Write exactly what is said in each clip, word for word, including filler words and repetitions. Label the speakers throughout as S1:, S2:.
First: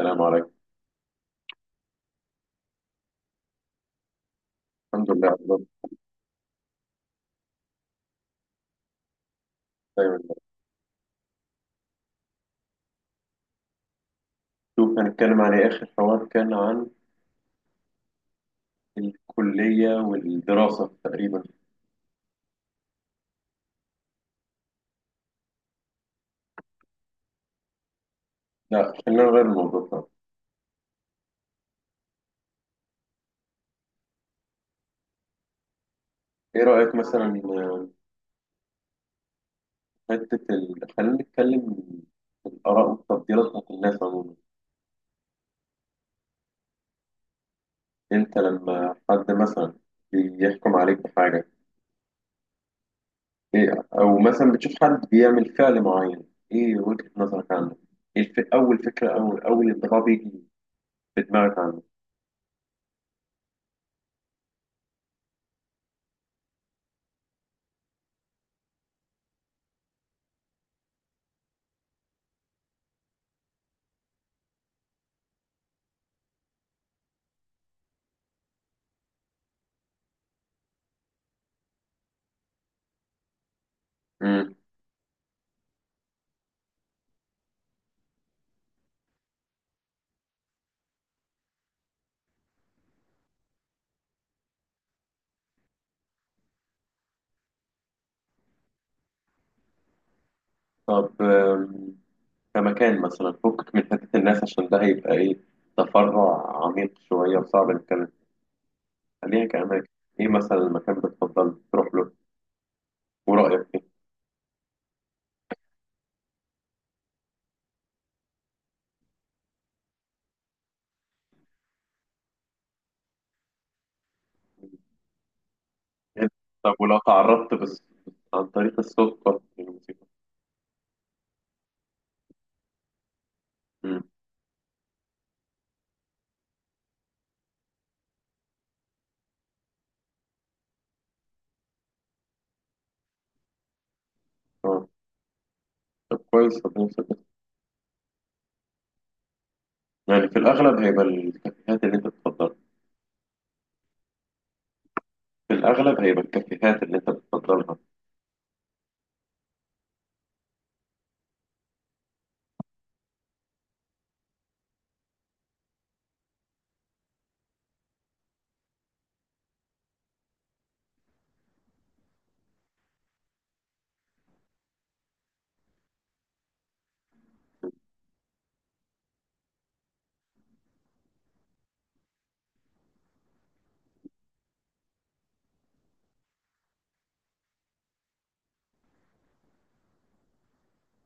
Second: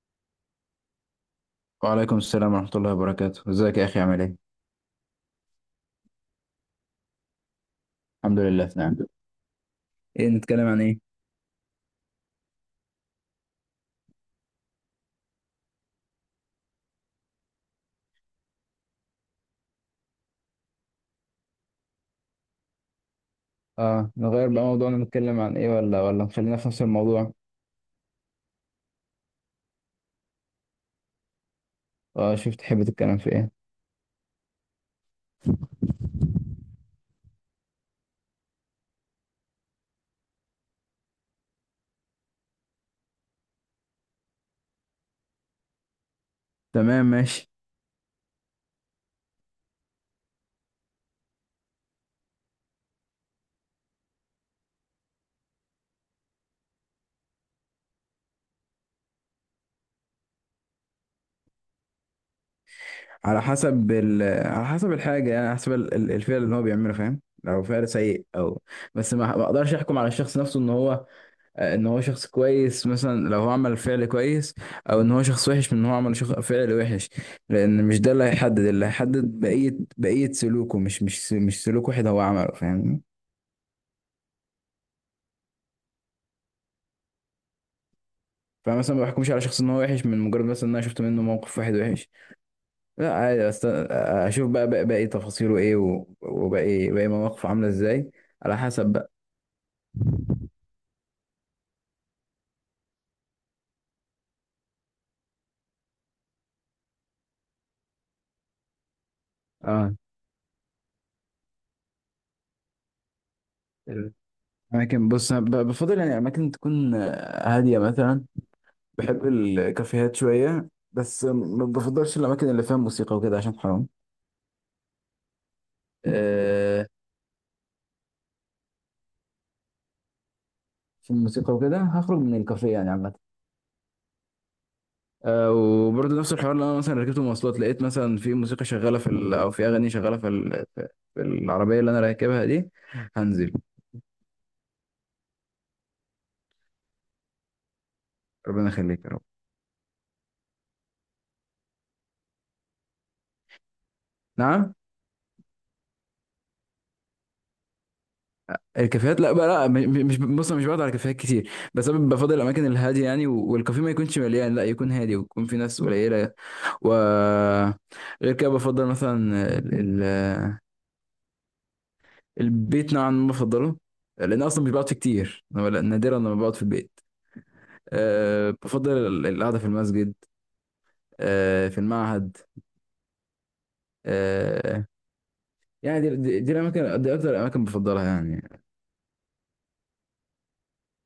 S1: السلام عليكم.
S2: وعليكم السلام ورحمة الله وبركاته، ازيك يا أخي؟ عامل ايه؟
S1: الحمد لله على الوضع.
S2: الحمد لله في نعم.
S1: دايما.
S2: ايه نتكلم عن ايه؟
S1: شوف، هنتكلم عن إيه؟ آخر حوار كان عن الكلية والدراسة تقريبا.
S2: اه، نغير بقى موضوعنا، نتكلم عن ايه ولا ولا نخلينا في نفس الموضوع.
S1: لا، خلينا نغير الموضوع طبعا.
S2: اه شوف تحب تتكلم في ايه.
S1: إيه رأيك مثلا؟ آه، حتة ال... خلينا نتكلم في الآراء والتفضيلات بتاعت الناس عموما.
S2: تمام ماشي.
S1: أنت لما حد مثلا بيحكم عليك بحاجة، إيه، أو مثلا بتشوف حد بيعمل فعل معين، إيه وجهة نظرك عنه؟ إيه الف... أول فكرة أو أول انطباع بيجي في دماغك عنه؟
S2: على حسب ال... على حسب الحاجة، يعني على حسب ال- ال- الفعل اللي هو بيعمله، فاهم؟ لو فعل سيء او بس ما ما اقدرش احكم على الشخص نفسه ان هو آه، ان هو شخص كويس مثلا لو هو عمل فعل كويس، او ان هو شخص وحش من ان هو عمل شخ... فعل وحش، لان مش ده اللي هيحدد، اللي هيحدد بقية بقية سلوكه، مش مش مش سلوك واحد هو عمله، فاهمني؟
S1: مم.
S2: فمثلا ما بحكمش على شخص ان هو وحش من مجرد مثلا ان انا شفت منه موقف واحد وحش. لا عادي، أست... اشوف بقى بقى- باقي تفاصيله ايه، و- وباقي باقي مواقفه عاملة ازاي، على حسب بقى.
S1: طب، آم، كمكان مثلا فكك من حتة الناس، عشان ده هيبقى، إيه، تفرع عميق شوية وصعب نتكلم. خلينا كأماكن،
S2: اه.
S1: إيه مثلا المكان بتفضل تروح له ورأيك فيه؟
S2: الاماكن، بص أنا ب- بفضل يعني اماكن تكون هادية مثلا. بحب الكافيهات شوية بس ما بفضلش الأماكن اللي فيها موسيقى وكده عشان حرام.
S1: طب،
S2: آه.
S1: ولو تعرضت بس عن طريق الصدفة للموسيقى؟
S2: في الموسيقى وكده هخرج من الكافيه يعني عامة.
S1: مم.
S2: آه، وبرضه نفس الحوار اللي أنا مثلا ركبت مواصلات لقيت مثلا في موسيقى شغالة في ال... أو في أغاني شغالة في ال... في في العربية اللي أنا راكبها دي، هنزل.
S1: آه. طب كويس، ربنا يسلمك.
S2: ربنا يخليك يا رب.
S1: يعني في الأغلب هيبقى الكافيهات اللي أنت بتفضلها.
S2: نعم.
S1: في الأغلب هيبقى الكافيهات اللي أنت بتفضلها.
S2: الكافيهات لا بقى لا، م- مش، بص أنا مش بقعد على كافيهات كتير بس انا بفضل الاماكن الهاديه يعني، و- والكافيه ما يكونش مليان، لا يكون هادي ويكون في ناس قليله. و غير كده بفضل مثلا ال... ال- البيت نوعا ما بفضله لان أنا اصلا مش بقعد فيه كتير أنا، ولا- نادرا لما بقعد في البيت. أه بفضل ال- القعده في المسجد، أه في المعهد، أه، يعني دي, دي, دي الاماكن، دي اكتر الاماكن بفضلها يعني.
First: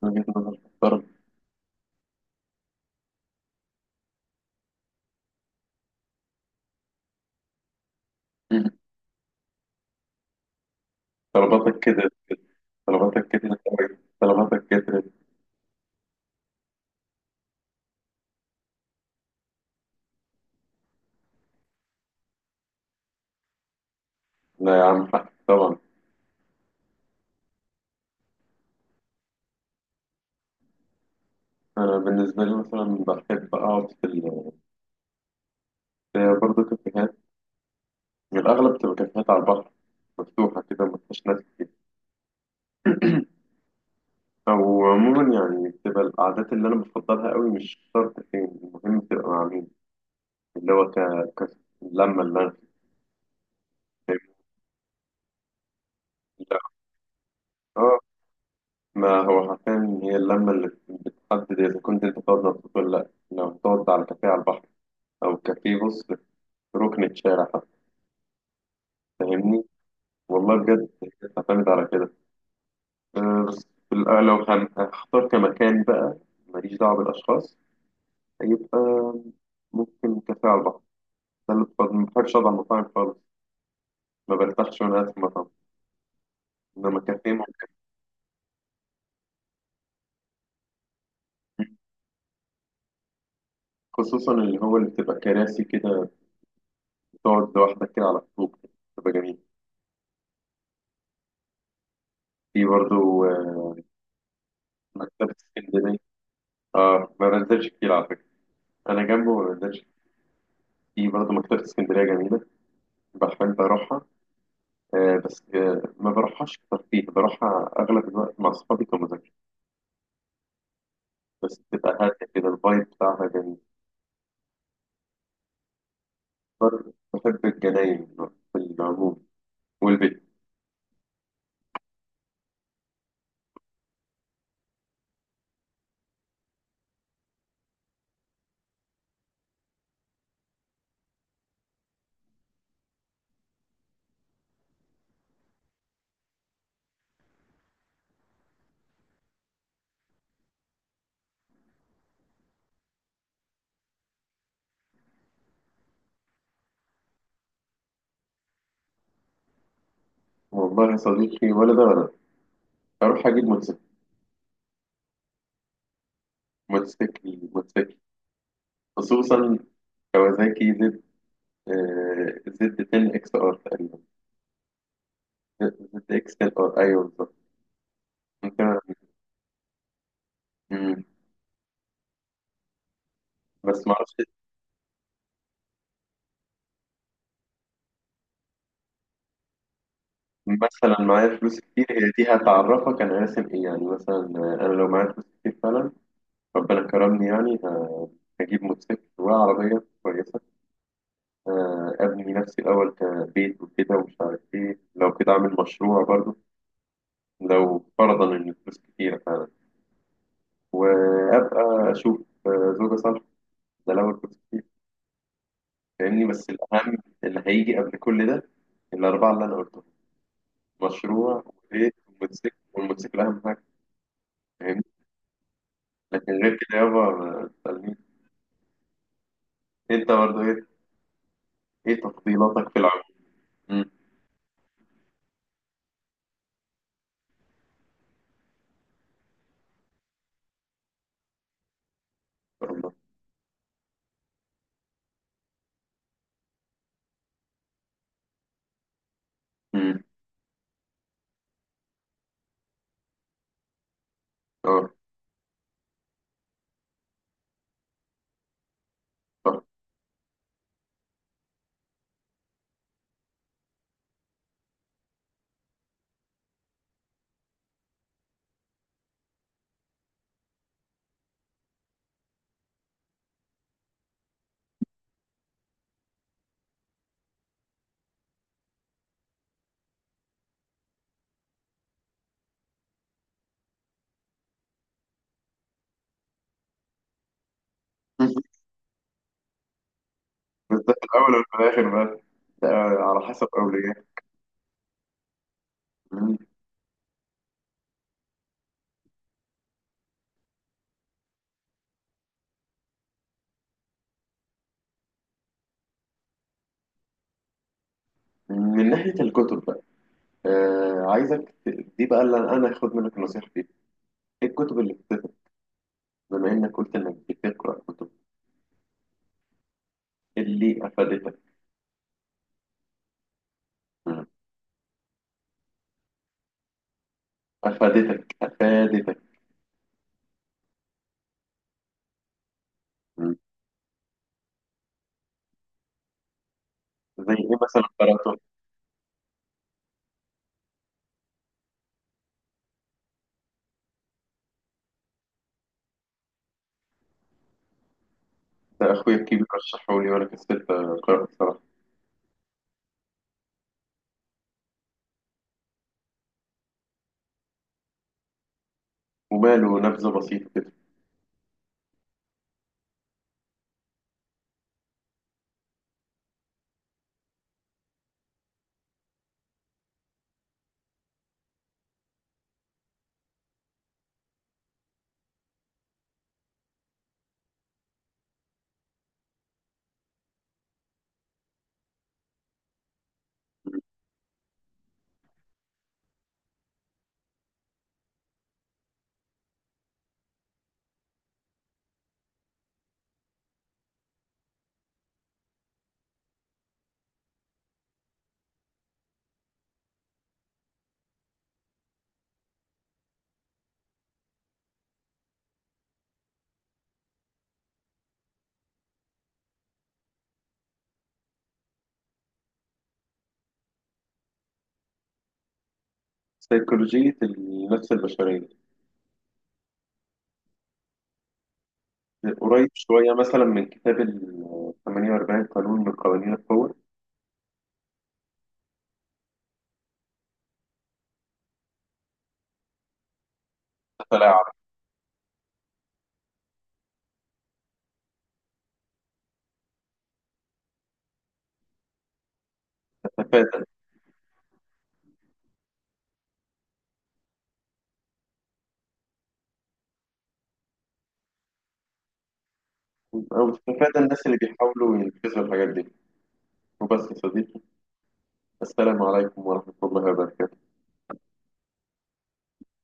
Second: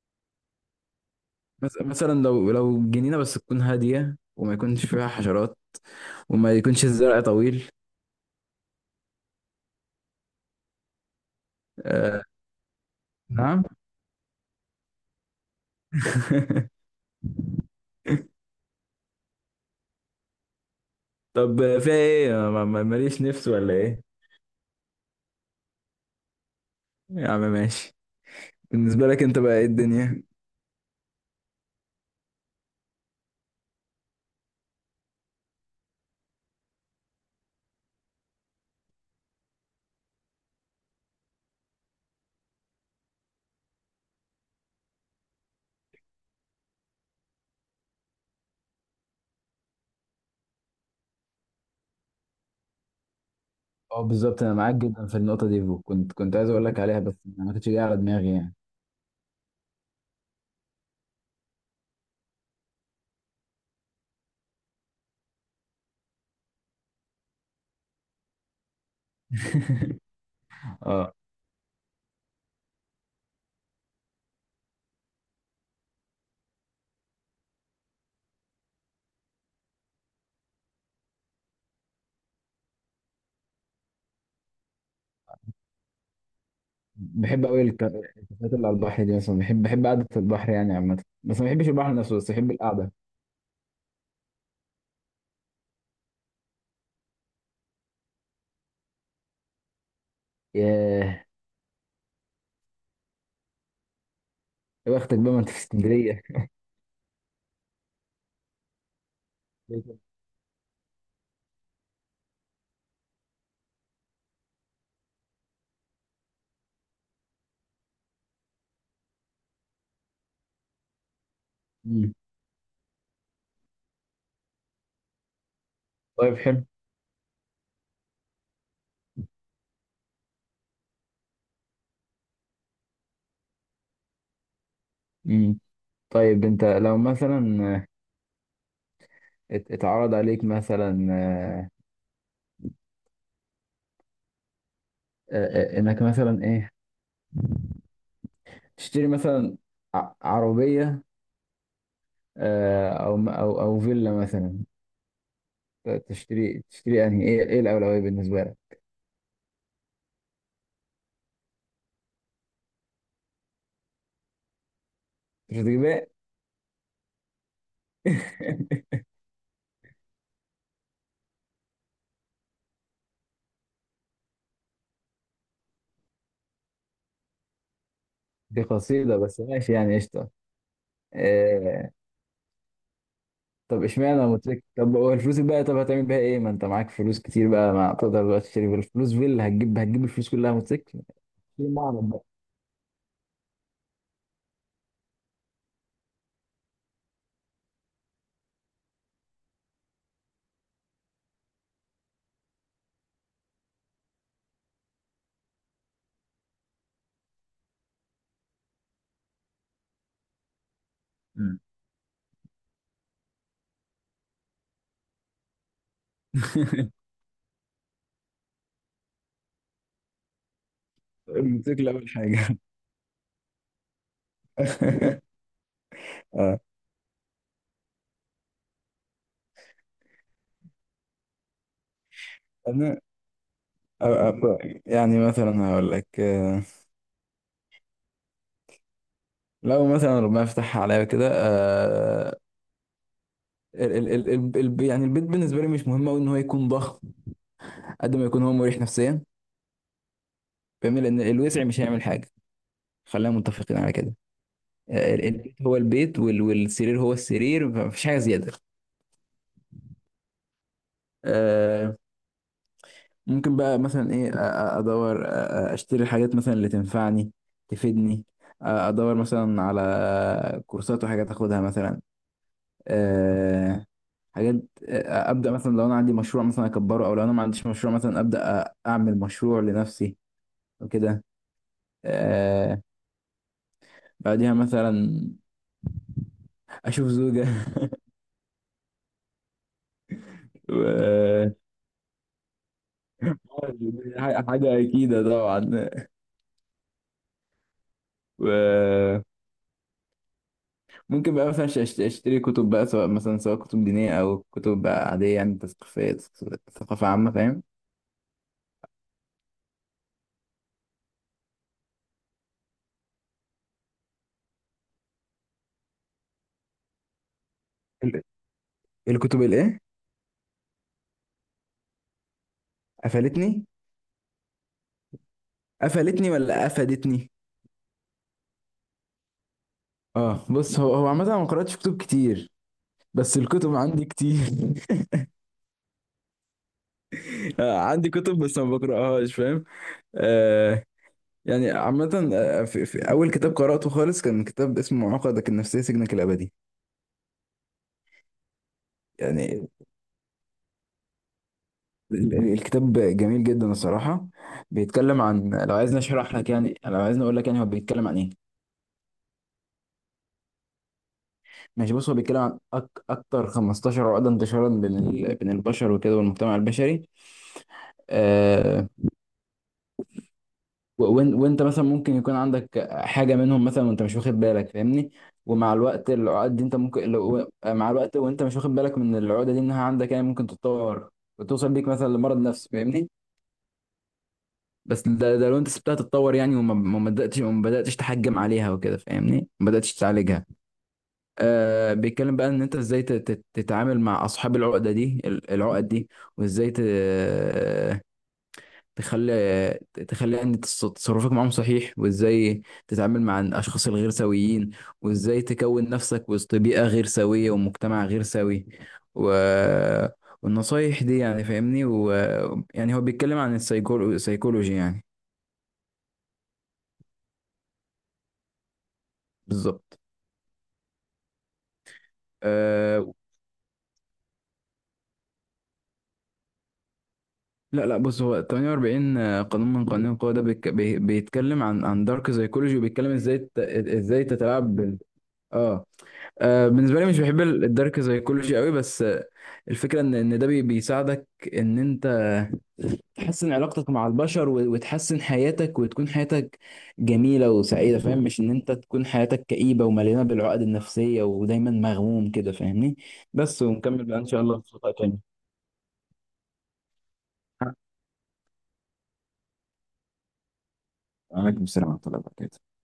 S1: من وجهة نظر محترم.
S2: مس- مثلا لو لو جنينه بس تكون هاديه وما يكونش فيها حشرات وما يكونش الزرع طويل.
S1: مم. طلباتك كده،
S2: آه.
S1: طلباتك كترت
S2: نعم.
S1: أوي، طلباتك كترت.
S2: طب فيها ايه؟ ما- ما- ماليش نفس ولا ايه؟
S1: لا يا عم، حق طبعا.
S2: يا عم ماشي. بالنسبة لك انت بقى ايه الدنيا.
S1: أنا بالنسبة لي مثلا بحب أقعد في ال هي برضه كافيهات، يعني الأغلب بتبقى كافيهات على البحر، مفتوحة كده مفيهاش ناس كتير. أو عموما يعني بتبقى القعدات اللي أنا بفضلها قوي، مش شرط فين، المهم تبقى مع مين، اللي هو ك... ك... اللمة اللي أنا.
S2: اه
S1: فاهم؟
S2: بالظبط انا معاك جدا في النقطه دي، وكنت كنت عايز
S1: لا.
S2: اقول لك عليها بس ما كنتش جاي على
S1: آه
S2: دماغي يعني.
S1: ما هو حرفيا هي اللمة اللي بتحدد إذا كنت أنت تقعد مبسوط ولا لأ. لو تقعد على كافيه على البحر، أو كافيه، بص، في ركن الشارع حتى، فاهمني؟ والله بجد،
S2: اه.
S1: بتعتمد على كده. آه، بس في الأ- لو هن- هختار كمكان بقى، ماليش دعوة بالأشخاص، هيبقى ممكن كافيه على البحر. ده اللي بفضل- ما بحبش أقعد على المطاعم خالص، ما برتاحش وأنا قاعد في المطعم. إنما كافيه
S2: بحب قوي
S1: ممكن،
S2: الك- الكافيهات اللي على البحر دي، مثلا بحب بحب قعده البحر يعني عامه، بس ما بحبش البحر نفسه، بس بحب القعده.
S1: خصوصا اللي هو اللي بتبقى كراسي كده، بتقعد لوحدك كده على الطوب كده، بتبقى جميل.
S2: ياه،
S1: في برضه آه،
S2: يا بختك بقى
S1: مكتبة
S2: ما انت في
S1: اسكندرية.
S2: اسكندريه.
S1: آه ما بنزلش كتير على فكرة، أنا جنبه ما بنزلش. في برضه مكتبة اسكندرية جميلة، بحب أروحها. آه بس آه ما بروحهاش كتير، فيه بروحها أغلب الوقت مع أصحابي كمذاكرة، بس بتبقى
S2: مم.
S1: هادية كده الفايب بتاعها جميل.
S2: طيب حلو.
S1: بر- بحب الجناين في العموم، والبيت.
S2: مم. طيب انت لو مثلا ات- اتعرض عليك مثلا آه، آه، آه، انك مثلا ايه، تشتري مثلا ع- عربية، آه، او م- او او فيلا مثلا، ت- تشتري تشتري انهي، ايه ايه الأولوية بالنسبة لك؟
S1: والله يا صديقي، ولا ده ولا ده، أروح أجيب موتوسيكل.
S2: مش هتجيبها.
S1: موتوسيكل، موتوسيكل. خصوصا كوازاكي زد، آه، زد عشرة اكس ار تقريبا، زد اكس عشرة ار، أيوه بالظبط،
S2: دي
S1: ممكن.
S2: قصيدة بس ماشي يعني قشطة.
S1: مم.
S2: آه. طب
S1: بس
S2: اشمعنى
S1: معرفش.
S2: موتوسيكل؟ طب هو الفلوس بقى طب هتعمل بيها ايه؟ ما انت معاك فلوس كتير بقى، ما تقدر بقى تشتري بالفلوس فيلا، هتجيب هتجيب الفلوس كلها
S1: مثلا
S2: موتوسيكل؟
S1: معايا فلوس
S2: في
S1: كتير،
S2: معرض
S1: هي
S2: بقى.
S1: دي هتعرفك أنا راسم إيه يعني. مثلا آه، أنا لو معايا فلوس كتير فعلا، ربنا كرمني يعني، آه، هجيب موتوسيكل وعربية كويسة. آه، أبني نفسي الأول، كبيت وكده ومش عارف إيه، لو كده أعمل مشروع برضو لو فرضا إن الفلوس كتيرة فعلا،
S2: مم.
S1: وأبقى أشوف آه، زوجة صالحة. ده لو الفلوس كتير، فاهمني؟ بس الأهم اللي هيجي قبل كل ده، الأربعة اللي أنا قلتهم: مشروع
S2: الموتوسيكل
S1: وبيت
S2: اول
S1: وموتوسيكل،
S2: حاجه.
S1: والموتوسيكل أهم حاجة، فاهمني؟ لكن غير كده يابا ما تسألنيش. أنت برضو، إيه إيه تفضيلاتك في
S2: اه،
S1: العمل؟ مم. إن
S2: أ- أ- يعني مثلا هقول لك، آه، لو مثلا ربنا يفتحها عليا كده، آه،
S1: شاء الله.
S2: ال ال ال ال ال- يعني البيت بالنسبه لي مش مهم قوي ان هو يكون ضخم، قد ما يكون هو مريح نفسيا،
S1: مم.
S2: فاهمني؟ لان الوسع مش هيعمل حاجه، خلينا متفقين على كده.
S1: أه،
S2: آه، ال- البيت هو البيت وال والسرير هو السرير، فمفيش حاجه زياده.
S1: صح.
S2: آه، ممكن بقى مثلا ايه أ- أ- ادور أ- أ- اشتري الحاجات مثلا اللي تنفعني تفيدني، أ- ادور مثلا على كورسات وحاجات اخدها مثلا. آه، حاجات، آه، ابدا مثلا لو انا عندي مشروع مثلا اكبره، او لو انا ما عنديش مشروع مثلا ابدا أ- اعمل مشروع لنفسي وكده. آه، بعديها مثلا اشوف زوجة.
S1: بس ده في الأول
S2: و-
S1: وفي الآخر بقى، ده على حسب أولوياتك.
S2: حاجة أكيدة طبعا.
S1: من
S2: وممكن بقى مثلا أش- أش- أشتري كتب بقى، سواء مثلا سواء كتب دينية أو كتب بقى عادية يعني تثقيفية، ثقافة عامة فاهم.
S1: من ناحية الكتب بقى، آه عايزك ت- دي بقى اللي أنا أخد منك النصيحة فيها. إيه الكتب اللي افادتك، بما إنك قلت إنك بتقرأ كتب؟
S2: ال- الكتب الإيه؟
S1: إيه اللي أفادتك؟
S2: قفلتني؟
S1: مم.
S2: قفلتني ولا أفادتني؟
S1: أفادتك، أفادتك.
S2: اه بص هو هو عامة أنا ما قرأتش كتب كتير،
S1: مم.
S2: بس الكتب عندي كتير.
S1: زي إيه
S2: آه،
S1: مثلا
S2: عندي
S1: قرأته؟
S2: كتب بس ما بقرأهاش فاهم. آه، يعني عامة آه، في, في أول كتاب قرأته خالص كان كتاب اسمه عقدك النفسية سجنك الأبدي
S1: ده أخويا الكبير
S2: يعني.
S1: رشحه لي وأنا كسلت أقرأه بصراحة.
S2: ال- ال- الكتاب جميل جدا الصراحة، بيتكلم عن، لو عايزني أشرح لك يعني، لو عايزني أقول لك يعني هو بيتكلم عن إيه.
S1: وماله؟ نبذة بسيطة كده.
S2: ماشي، بص هو بيتكلم عن أك أكتر خمستاشر عقدة انتشارا بين ال- بين البشر وكده والمجتمع البشري، آه، و- وإن- وانت مثلا ممكن يكون عندك حاجه منهم مثلا وانت مش واخد بالك، فاهمني؟ ومع الوقت العقد دي انت ممكن، لو مع الوقت وانت مش واخد بالك من العقده دي انها عندك يعني ممكن تتطور وتوصل بيك مثلا لمرض نفسي، فاهمني؟ بس ده, ده لو انت سبتها تتطور يعني، وما ما بداتش، وما بداتش تحجم عليها وكده فاهمني، ما بداتش تعالجها. آه بيتكلم بقى ان انت ازاي تت- تت- تتعامل مع اصحاب العقده دي، ال- العقد دي، وازاي ت- تخلي تخلي ان تص- تصرفك معاهم صحيح، وازاي تتعامل مع الاشخاص الغير سويين، وازاي تكون نفسك وسط بيئة غير سوية ومجتمع غير سوي، و... والنصايح دي يعني فاهمني، ويعني هو بيتكلم عن السيكولو... السيكولوجي يعني.
S1: سيكولوجية النفس البشرية.
S2: بالظبط.
S1: قريب
S2: أه...
S1: شوية مثلا من كتاب ال ثمانية وأربعين قانون من قوانين القوة.
S2: لا لا بص، هو ثمانية وأربعين قانون من قوانين القوة، ده بيك... بي... بيتكلم عن عن دارك سيكولوجي، وبيتكلم ازاي ت... ازاي
S1: تتلاعب.
S2: تتلاعب بال... اه. آه، بالنسبه لي مش بحب ال- الدارك سايكولوجي قوي، بس آه، الفكره ان ان ده بي- بيساعدك ان انت تحسن
S1: تتفادى.
S2: علاقتك مع البشر، و- وتحسن حياتك وتكون حياتك جميله وسعيده فاهم، مش ان انت تكون حياتك كئيبه ومليانه بالعقد النفسيه ودايما مغموم كده فاهمني.
S1: أو
S2: بس
S1: تتفادى
S2: ونكمل بقى ان
S1: الناس اللي
S2: شاء الله في لقاء
S1: بيحاولوا
S2: تاني.
S1: ينفذوا الحاجات دي. وبس يا صديقي، السلام عليكم ورحمة الله وبركاته.
S2: عليكم السلام ورحمة الله وبركاته.